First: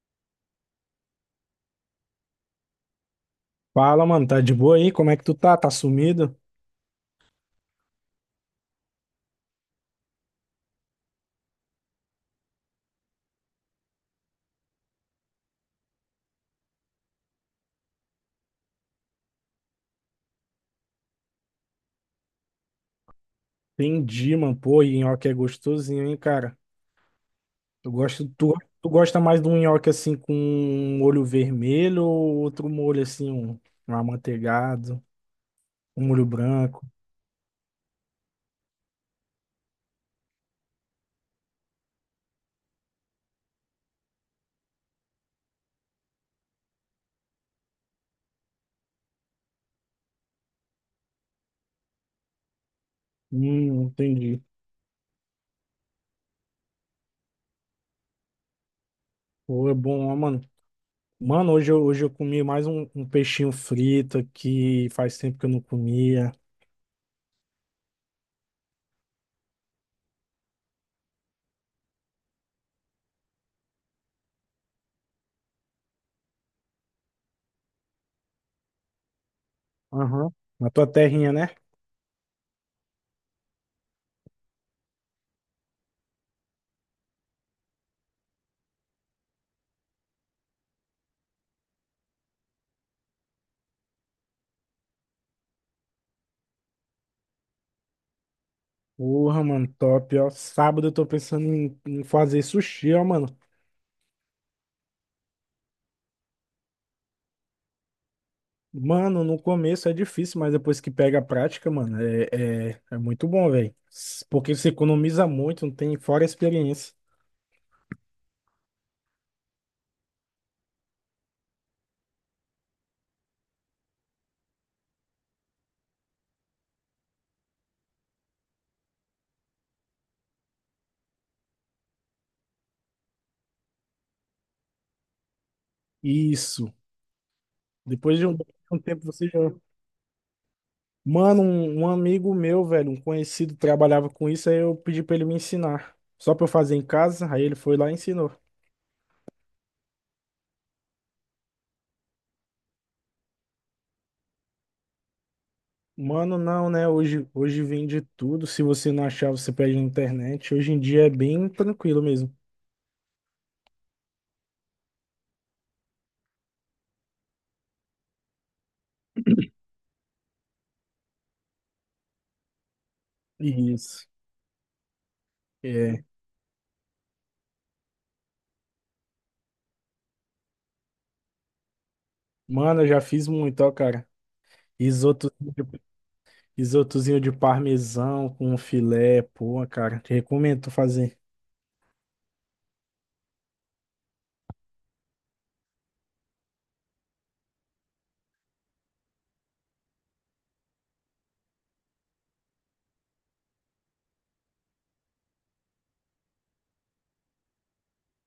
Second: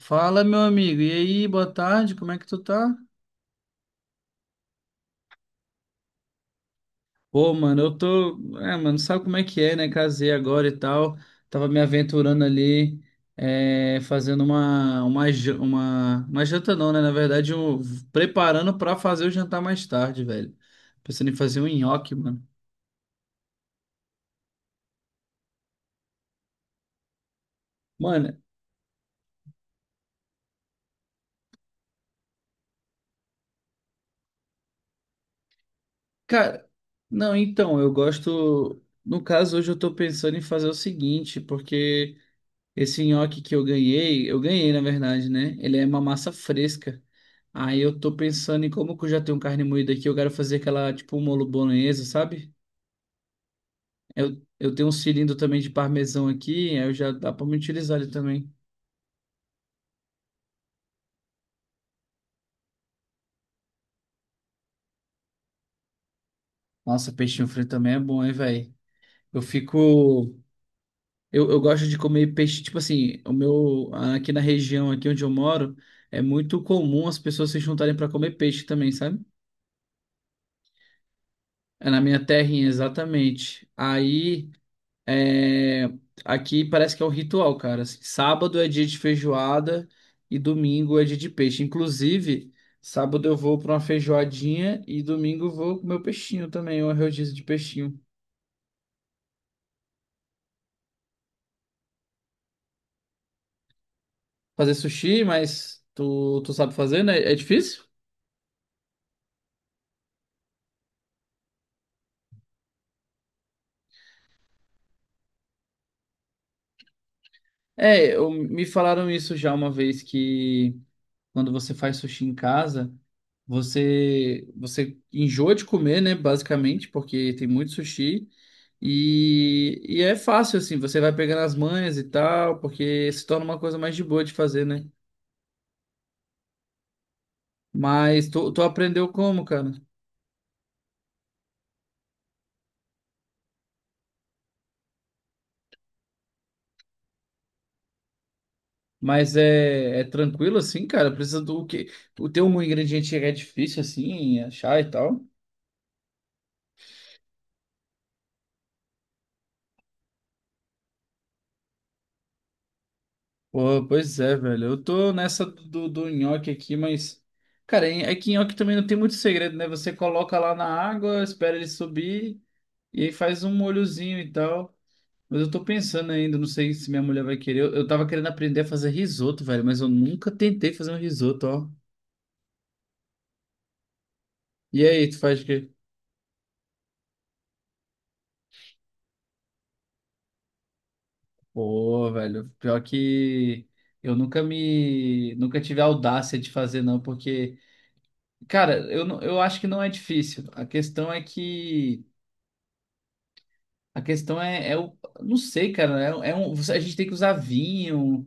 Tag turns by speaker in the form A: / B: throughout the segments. A: Fala, meu amigo. E aí, boa tarde, como é que tu tá?
B: Fala, mano, tá de boa aí? Como é que tu tá? Tá sumido?
A: Pô, mano, eu tô. É, mano, sabe como é que é, né? Casei agora e tal. Tava me aventurando ali, é, fazendo uma janta, não, né? Na verdade, eu preparando pra fazer o jantar mais tarde, velho. Pensando em fazer um nhoque, mano.
B: Entendi, mano. Pô, e nhoque é gostosinho, hein, cara? Eu gosto,
A: Mano,
B: tu, tu gosta mais de um nhoque assim com um olho vermelho ou outro molho assim, um amanteigado, um molho
A: cara,
B: branco?
A: não, então, eu gosto. No caso, hoje eu tô pensando em fazer o seguinte, porque esse nhoque que eu ganhei na verdade, né? Ele é uma massa fresca. Aí eu tô pensando em como que eu já tenho carne moída aqui, eu quero fazer aquela tipo um molho bolonhesa, sabe? Eu,
B: Entendi.
A: eu tenho um cilindro também de parmesão aqui, aí eu já dá pra me utilizar ele também.
B: Pô, é bom, ó, mano. Mano, hoje eu comi mais um peixinho frito que faz tempo que eu não comia.
A: Nossa, peixinho frito também é bom, hein, velho? Eu fico. Eu gosto de comer peixe, tipo assim, o meu. Aqui na região, aqui onde eu moro, é muito comum as pessoas se juntarem pra comer peixe também, sabe?
B: Aham. Na tua terrinha, né?
A: É na minha terrinha, exatamente. Aí. É, aqui parece que é o ritual, cara. Assim, sábado é dia de feijoada e domingo é dia de peixe. Inclusive, sábado eu vou para uma feijoadinha e domingo eu vou comer o peixinho também, uma rodízio de peixinho.
B: Porra, mano, top, ó. Sábado eu tô pensando em fazer sushi, ó, mano.
A: Fazer sushi, mas tu sabe fazer, né? É difícil?
B: Mano, no começo é difícil, mas depois que pega a prática, mano, é muito bom, velho. Porque você economiza muito, não tem fora a experiência.
A: Me falaram isso já uma vez que quando você faz sushi em casa, você enjoa de comer, né, basicamente, porque tem muito sushi e é fácil assim, você vai pegando as manhas e tal, porque se torna uma coisa mais de boa de fazer, né?
B: Isso. Depois
A: Mas
B: de
A: tu
B: um tempo
A: aprendeu
B: você já.
A: como, cara?
B: Mano, um amigo meu, velho, um conhecido, trabalhava com isso, aí eu pedi pra ele me ensinar. Só pra eu fazer em casa, aí ele foi lá e ensinou.
A: Mas é, é tranquilo assim, cara? Precisa do quê? O teu um ingrediente é difícil assim achar e tal?
B: Mano, não, né? Hoje vende tudo. Se você não achar, você pede na internet. Hoje em dia é bem tranquilo mesmo.
A: Pô, pois é, velho. Eu tô nessa do nhoque aqui, mas cara, é que nhoque também não tem muito segredo, né? Você coloca lá na água, espera ele subir e aí faz um
B: Isso.
A: molhozinho e tal. Mas eu tô
B: É.
A: pensando ainda, não sei se minha mulher vai querer. Eu tava querendo aprender a fazer risoto, velho, mas eu nunca tentei fazer um risoto, ó.
B: Mano, eu já fiz muito, ó, cara.
A: E aí, tu faz o
B: Isotozinho
A: quê?
B: de, isotozinho de parmesão com filé, pô, cara. Te recomendo tu fazer.
A: Pô, velho, pior que eu nunca me. Nunca tive a audácia de fazer, não, porque cara, eu, eu acho que não é difícil. A questão é que a questão é, é o, não sei, cara, é, é um, a gente tem que usar vinho,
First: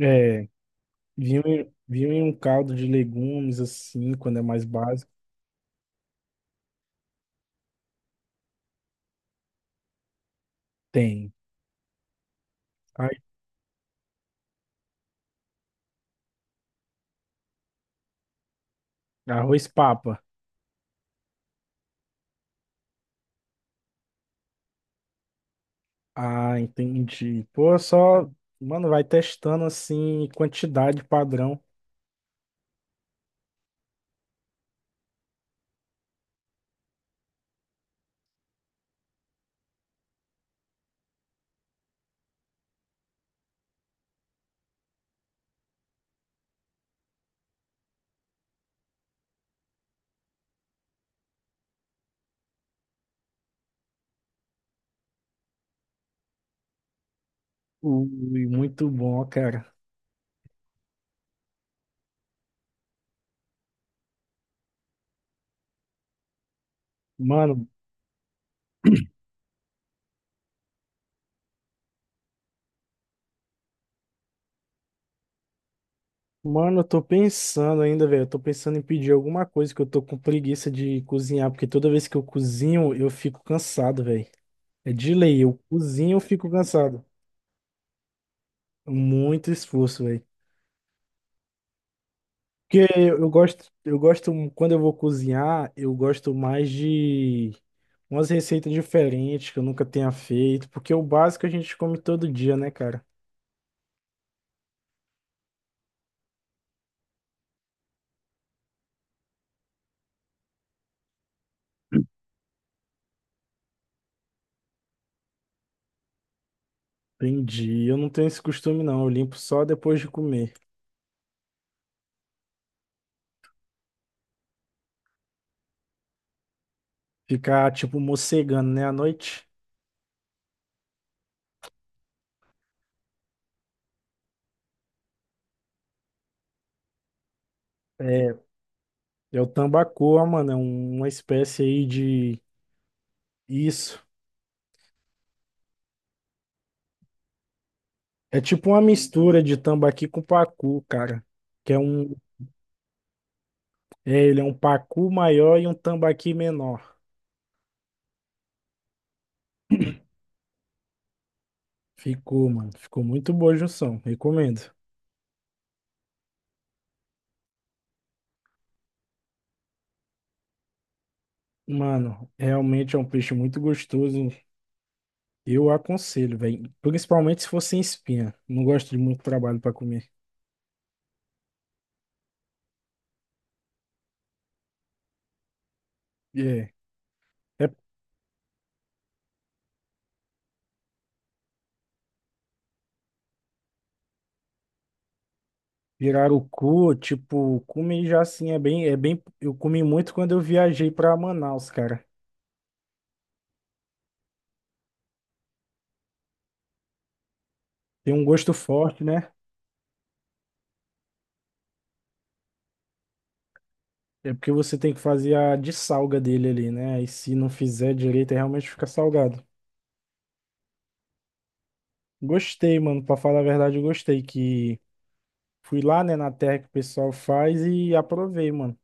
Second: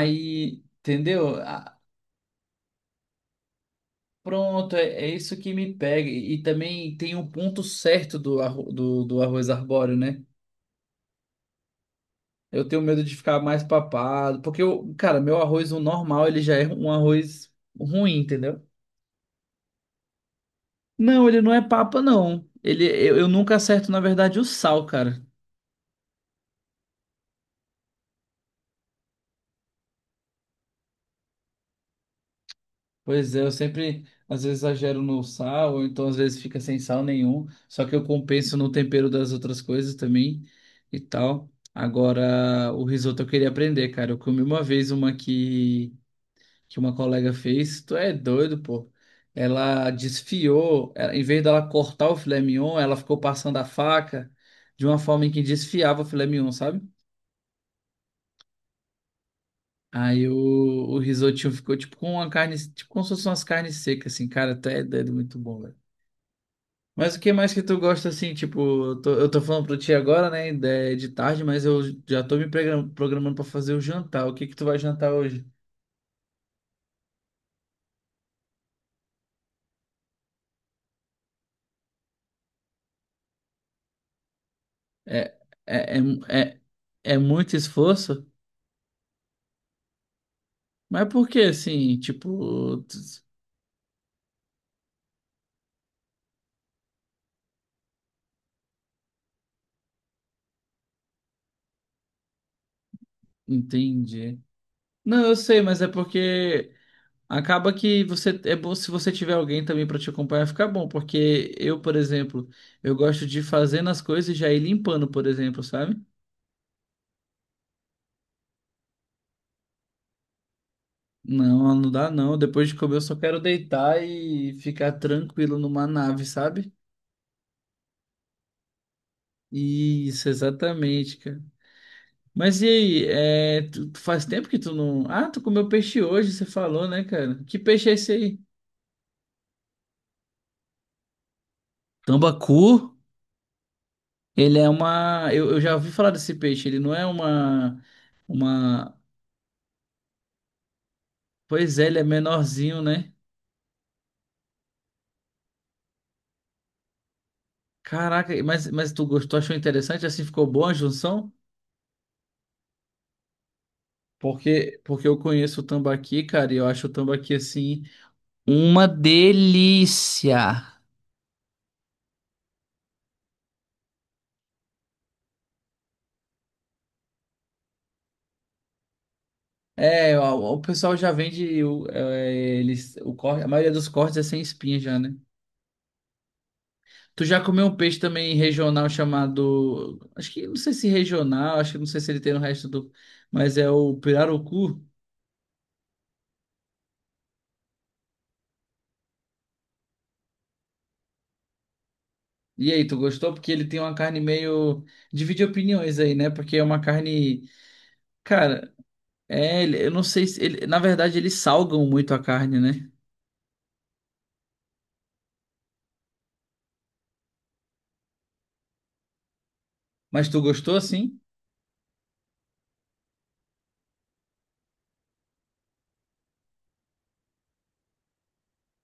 B: É.
A: entendeu? Ah,
B: Vinho em um caldo de legumes, assim, quando é mais
A: pronto, é, é
B: básico.
A: isso que me pega. E também tem um ponto certo do, do, do arroz arbóreo, né?
B: Tem.
A: Eu tenho medo de
B: Ai,
A: ficar mais papado, porque eu, cara, meu arroz o normal, ele já é um arroz ruim, entendeu?
B: arroz papa.
A: Não, ele não é papa, não. Ele, eu nunca acerto, na verdade, o sal, cara.
B: Ah, entendi. Pô, só. Mano, vai testando, assim, quantidade padrão.
A: Pois é, eu sempre, às vezes, exagero no sal, ou então às vezes fica sem sal nenhum, só que eu compenso no tempero das outras coisas também e tal. Agora, o risoto eu queria aprender, cara. Eu comi uma vez uma que uma colega fez, tu é doido, pô. Ela desfiou, em vez dela cortar o filé mignon, ela ficou passando a faca de uma forma em que desfiava o filé mignon, sabe?
B: Ui, muito bom, ó, cara.
A: Aí o risotinho ficou tipo com uma carne, tipo como se fossem umas carnes secas, assim, cara, até é doido, muito bom, velho. Mas o que mais que
B: Mano,
A: tu gosta assim, tipo, eu tô falando pra ti agora, né, de tarde, mas eu já tô me programando pra fazer o jantar. O que que tu vai jantar hoje?
B: Mano, eu tô pensando ainda, velho. Eu tô pensando em pedir alguma coisa que eu tô com preguiça de cozinhar, porque toda vez que eu cozinho, eu fico cansado, velho. É de
A: É,
B: lei, eu
A: é,
B: cozinho, eu
A: é,
B: fico
A: é,
B: cansado.
A: é muito esforço?
B: Muito esforço, velho.
A: Mas por que assim, tipo,
B: Porque eu gosto, eu gosto, quando eu vou cozinhar, eu gosto mais de umas receitas diferentes que eu nunca tenha feito, porque é o básico a gente come todo dia, né, cara?
A: entendi. Não, eu sei, mas é porque acaba que você é bom se você tiver alguém também pra te acompanhar, fica bom, porque eu, por exemplo, eu gosto de fazendo as coisas e já ir limpando, por exemplo, sabe?
B: Entendi. Eu não tenho esse costume, não. Eu limpo só depois de comer.
A: Não, não dá não. Depois de comer, eu só quero deitar e ficar tranquilo numa nave, sabe?
B: Ficar, tipo, mocegando, né, à noite.
A: Isso, exatamente, cara. Mas e aí, é, tu, tu faz tempo que tu não. Ah, tu comeu peixe hoje, você falou, né, cara? Que peixe é esse
B: É,
A: aí?
B: é o tambacoa, mano. Uma espécie aí de.
A: Tambacu,
B: Isso.
A: ele é uma. Eu já ouvi falar desse peixe, ele não é uma.
B: É tipo uma
A: Uma.
B: mistura de tambaqui com pacu, cara. Que
A: Pois
B: é
A: é, ele é
B: um.
A: menorzinho, né?
B: É, ele é um pacu maior e um tambaqui menor.
A: Caraca, mas tu gostou, achou interessante? Assim ficou boa a junção?
B: Ficou, mano. Ficou muito boa a junção. Recomendo.
A: Porque, porque eu conheço o tambaqui, cara, e eu acho o tambaqui assim. Uma delícia.
B: Mano, realmente é um peixe muito gostoso. Eu aconselho, velho. Principalmente se for sem espinha. Não gosto de muito trabalho pra comer.
A: É, o pessoal já vende o, é, eles, o corte, a maioria dos cortes é sem espinha já, né?
B: É.
A: Tu já comeu
B: É
A: um peixe também regional chamado, acho que não sei se regional, acho que não sei se ele tem no resto do, mas é o pirarucu.
B: pirarucu, tipo, comi já assim, é bem. Eu comi muito quando eu viajei pra Manaus, cara.
A: E aí, tu gostou? Porque ele tem uma carne meio divide opiniões aí, né? Porque é uma carne,
B: Tem um gosto
A: cara,
B: forte, né?
A: é, eu não sei se ele, na verdade eles salgam muito a carne, né?
B: É porque você tem que fazer a dessalga dele ali, né? E se não fizer direito, aí realmente fica salgado.
A: Mas tu gostou assim?
B: Gostei, mano. Pra falar a verdade, eu gostei que fui lá, né, na terra que o pessoal faz e aprovei, mano.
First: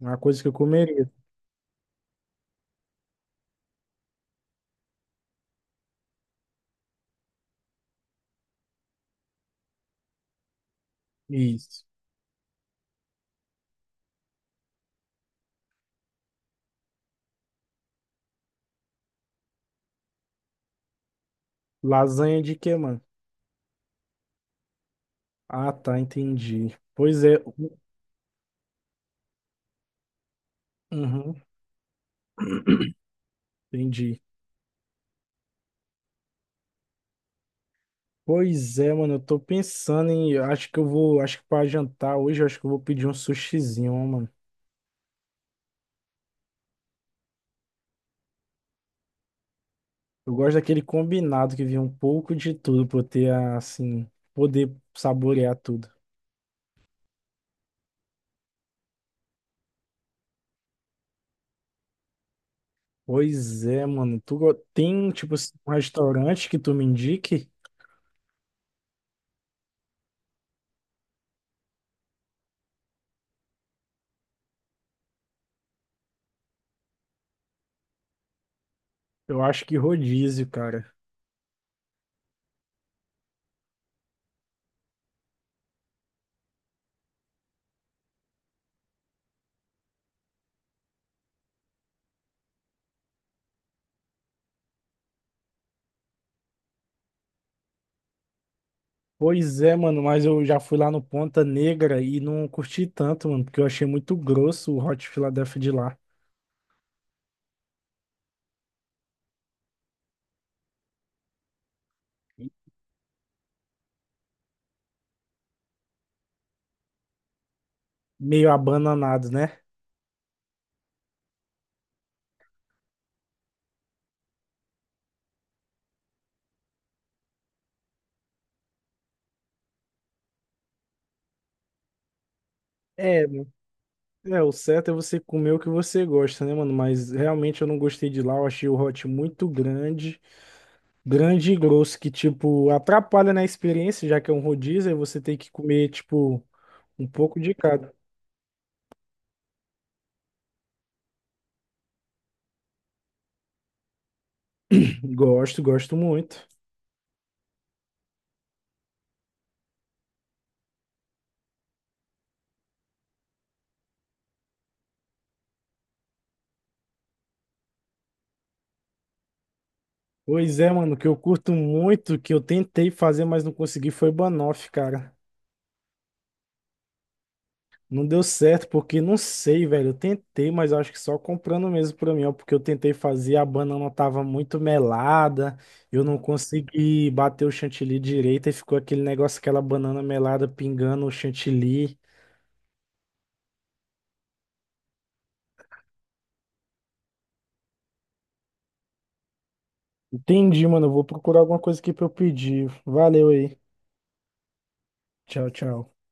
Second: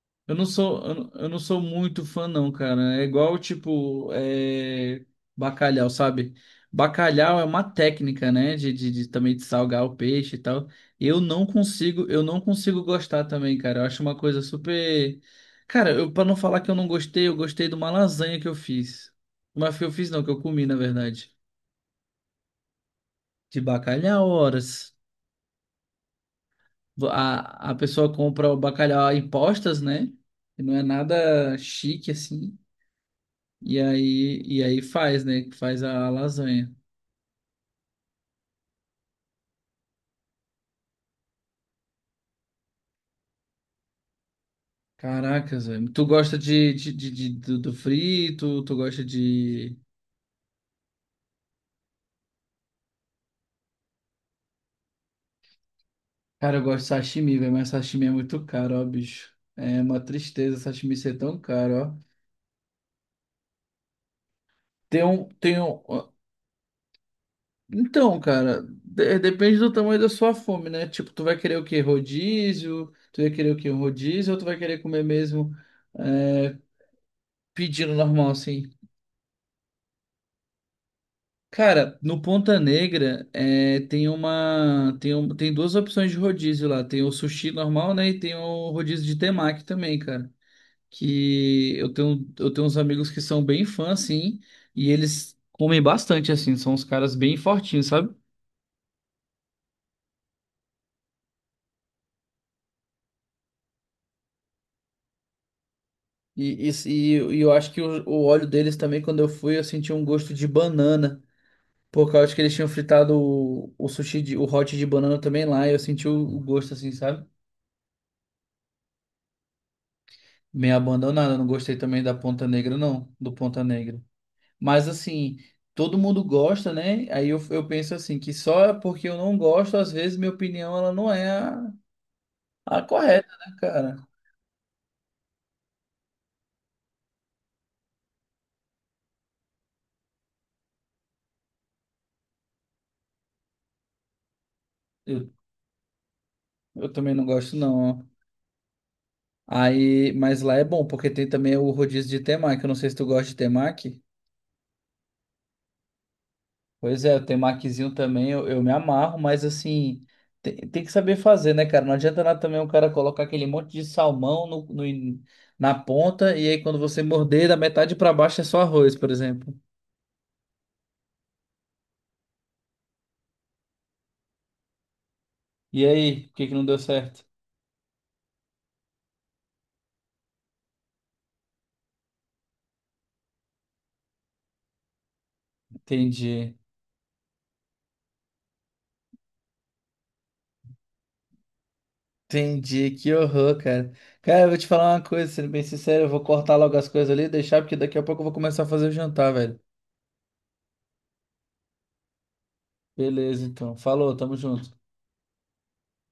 B: Uma
A: Eu
B: coisa
A: não
B: que eu
A: sou, eu não
B: comeria.
A: eu não sou muito fã, não, cara. É igual, tipo, é, bacalhau, sabe? Bacalhau é uma técnica, né? De também de salgar o peixe e tal. Eu não
B: Isso.
A: consigo, eu não consigo gostar também, cara. Eu acho uma coisa super. Cara, eu, pra não falar que eu não gostei, eu gostei de uma lasanha que eu fiz. Mas que eu fiz não, que eu comi, na verdade.
B: Lasanha de quê, mano?
A: De bacalhau, horas.
B: Ah, tá, entendi. Pois é.
A: A pessoa compra o bacalhau em postas, né? E não é
B: Uhum,
A: nada chique assim. E
B: entendi.
A: aí, e aí faz, né? Faz a lasanha.
B: Pois é, mano, eu tô pensando em. Acho que eu vou. Acho que pra jantar hoje, eu acho que eu vou pedir um sushizinho, ó, mano.
A: Caracas, velho. Tu gosta de, do, do frito? Tu gosta de.
B: Eu gosto daquele combinado que vinha um pouco de tudo pra eu ter, assim, poder saborear tudo.
A: Cara, eu gosto de sashimi, velho, mas sashimi é muito caro, ó, bicho. É uma tristeza sashimi ser tão caro, ó.
B: Pois é, mano.
A: Tem
B: Tem,
A: um.
B: tipo, assim,
A: Tem
B: um
A: um... ó,
B: restaurante que tu me indique?
A: então, cara, depende do tamanho da sua fome, né? Tipo, tu vai querer o quê? Rodízio? Tu vai querer o quê? Um rodízio? Ou tu vai querer comer mesmo é, pedindo normal, assim?
B: Eu acho que rodízio, cara.
A: Cara, no Ponta Negra é, tem uma tem, tem duas opções de rodízio lá. Tem o sushi normal, né? E tem o rodízio de temaki também, cara. Que eu tenho uns amigos que são bem fãs, assim, e eles comem bastante, assim. São uns caras bem fortinhos, sabe?
B: Pois é, mano, mas eu já fui lá no Ponta Negra e não curti tanto, mano, porque eu achei muito grosso o Hot Philadelphia de lá.
A: E eu acho que o óleo deles também, quando eu fui, eu senti um gosto de banana. Por causa que eles tinham fritado o sushi, de, o hot de banana também lá. E eu senti o gosto, assim, sabe?
B: Meio abananado, né?
A: Meio abandonada, não gostei também da Ponta Negra, não, do Ponta Negra. Mas assim, todo mundo gosta, né? Aí eu penso assim, que só porque eu não gosto, às vezes minha opinião ela não é a
B: É,
A: correta, né, cara?
B: o certo é você comer o que você gosta, né, mano? Mas realmente eu não gostei de lá, eu achei o Hot muito grande. Grande e grosso que, tipo, atrapalha na experiência, já que é um rodízio, aí você
A: Eu,
B: tem que comer, tipo,
A: eu
B: um
A: também não
B: pouco de
A: gosto,
B: cada.
A: não. Aí, mas lá é bom, porque tem também o rodízio de temaki. Eu não sei se tu gosta de temaki.
B: Gosto, gosto muito.
A: Pois é, eu tenho maquizinho também, eu me amarro, mas assim, tem, tem que saber fazer, né, cara? Não adianta nada também o cara colocar aquele monte de salmão no, na ponta e aí quando você morder, da metade pra baixo é só arroz, por exemplo.
B: Pois é, mano, o que eu curto muito, que eu tentei fazer, mas não consegui, foi banoffee, cara.
A: E aí, por que que não deu certo?
B: Não deu certo, porque não sei, velho. Eu tentei, mas eu acho que só comprando mesmo pra mim, ó, porque eu tentei fazer, a banana tava muito melada, eu não
A: Entendi.
B: consegui bater o chantilly direito, e ficou aquele negócio, aquela banana melada pingando o chantilly.
A: Entendi, que horror, cara. Cara, eu vou te falar uma coisa, sendo bem sincero, eu vou cortar logo as coisas ali e deixar, porque daqui a pouco eu vou começar a fazer o jantar, velho.
B: Entendi, mano. Eu vou procurar alguma coisa aqui pra eu pedir. Valeu
A: Beleza,
B: aí.
A: então. Falou, tamo junto.
B: Tchau, tchau.